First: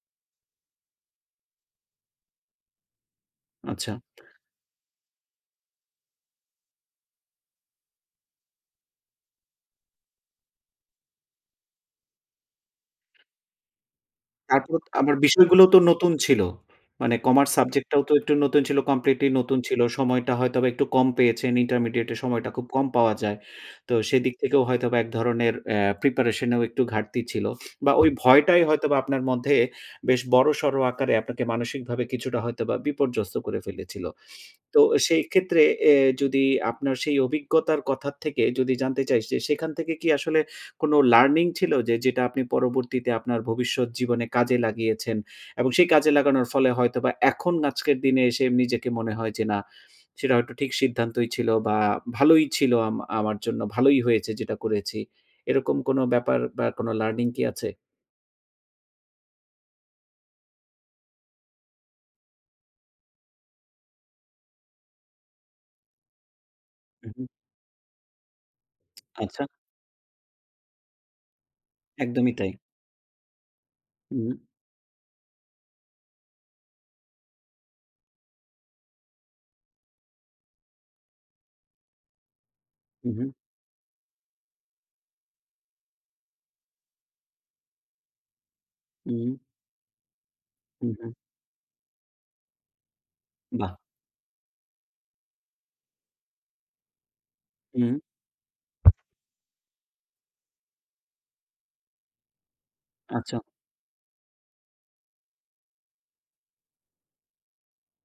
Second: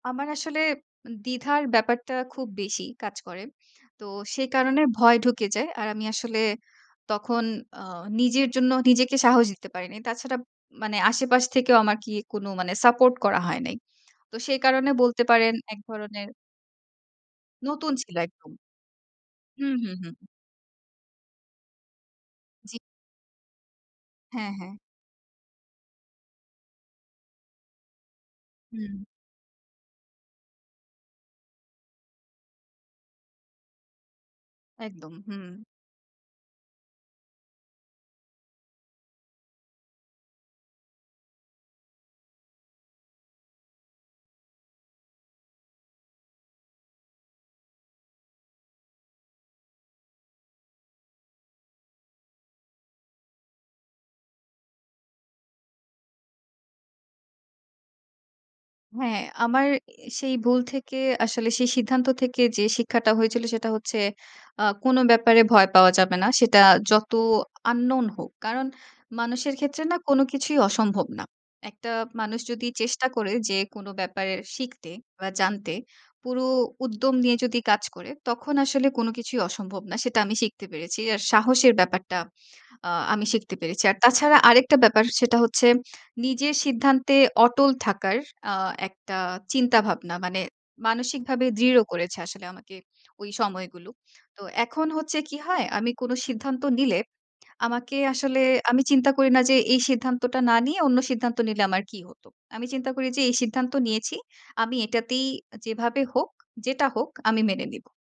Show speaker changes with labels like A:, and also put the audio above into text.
A: আমার আসলে দ্বিধার ব্যাপারটা, খুব বেশি কাজ করে।
B: আচ্ছা।
A: তো সেই কারণে, ভয় ঢুকে যায়, আর আমি আসলে তখন, আ নিজের জন্য নিজেকে সাহস দিতে পারি না। তাছাড়া, মানে আশেপাশ থেকেও আমাকে কোনো, মানে সাপোর্ট করা হয় নাই। তো, সেই
B: তারপর,
A: কারণে
B: আমার
A: বলতে পারেন,
B: বিষয়গুলোও তো
A: এক
B: নতুন
A: ধরনের
B: ছিল। মানে, কমার্স সাবজেক্ট
A: নতুন
B: টাও তো
A: ছিল
B: একটু
A: একদম।
B: নতুন ছিল কমপ্লিটলি নতুন
A: হুম,
B: ছিল।
A: হুম, হুম।
B: সময়টা হয়তোবা একটু কম পেয়েছেন। ইন্টারমিডিয়েট এ সময়টা খুব
A: জী।
B: কম পাওয়া যায়। তো সেদিক
A: হ্যাঁ,
B: থেকেও
A: হ্যাঁ।
B: হয়তোবা, এক ধরনের অ্যা প্রিপারেশন এও একটু ঘাটতি ছিল। বা ওই ভয়টাই হয়তোবা
A: হুম।
B: আপনার মধ্যে, বেশ বড়সড় আকারে আপনাকে মানসিকভাবে কিছুটা হয়তোবা বিপর্যস্ত করে ফেলেছিল। তো
A: একদম,
B: সেই ক্ষেত্রে
A: হুম।
B: এ যদি আপনার সেই অভিজ্ঞতার কথা থেকে যদি জানতে চাই যে, সেখান থেকে কি আসলে কোন লার্নিং ছিল যে, যেটা আপনি পরবর্তীতে আপনার ভবিষ্যৎ জীবনে কাজে লাগিয়েছেন এবং সেই কাজে লাগানোর ফলে হয়তোবা, এখন আজকের দিনে এসে, নিজেকে মনে হয় যে না, সেটা হয়তো ঠিক সিদ্ধান্তই ছিল বা ভালোই ছিল আ আমার জন্য ভালোই হয়েছে যেটা করেছি। এরকম কোন ব্যাপার, বা কোন লার্নিং কি আছে?
A: হ্যাঁ, আমার সেই ভুল থেকে আসলে সেই সিদ্ধান্ত থেকে যে শিক্ষাটা হয়েছিল সেটা হচ্ছে, আ কোনো ব্যাপারে ভয় পাওয়া যাবে না। সেটা
B: হুম,
A: যত
B: হুম।
A: আন্নোন হোক। কারণ
B: আচ্ছা।
A: মানুষের ক্ষেত্রে না, কোনো কিছুই অসম্ভব না। একটা
B: একদমই
A: মানুষ
B: তাই।
A: যদি চেষ্টা করে, যে কোনো
B: হুম,
A: ব্যাপারে
B: হুম।
A: শিখতে বা জানতে, পুরো উদ্যম নিয়ে যদি কাজ করে, তখন আসলে কোনো কিছুই অসম্ভব না সেটা আমি শিখতে পেরেছি। আর সাহসের ব্যাপারটা, আ
B: হুম,
A: আমি
B: হুম।
A: শিখতে পেরেছি। আর তাছাড়া আরেকটা ব্যাপার সেটা হচ্ছে, নিজের সিদ্ধান্তে অটল থাকার আ একটা
B: উহুম।
A: চিন্তাভাবনা। মানে
B: হুম, হুম।
A: মানসিকভাবে দৃঢ় করেছে আসলে আমাকে, ওই
B: বাহ!
A: সময়গুলো। তো এখন হচ্ছে কি হয়, আমি কোন সিদ্ধান্ত নিলে
B: উহুম।
A: আমাকে আসলে, আমি চিন্তা করি না যে এই সিদ্ধান্তটা না নিয়ে অন্য সিদ্ধান্ত নিলে আমার কী হত। আমি চিন্তা করি যে এই
B: আচ্ছা।
A: সিদ্ধান্ত নিয়েছি। আমি এটাতেই যেভাবে হোক, যেটা হোক, আমি মেনে নিব।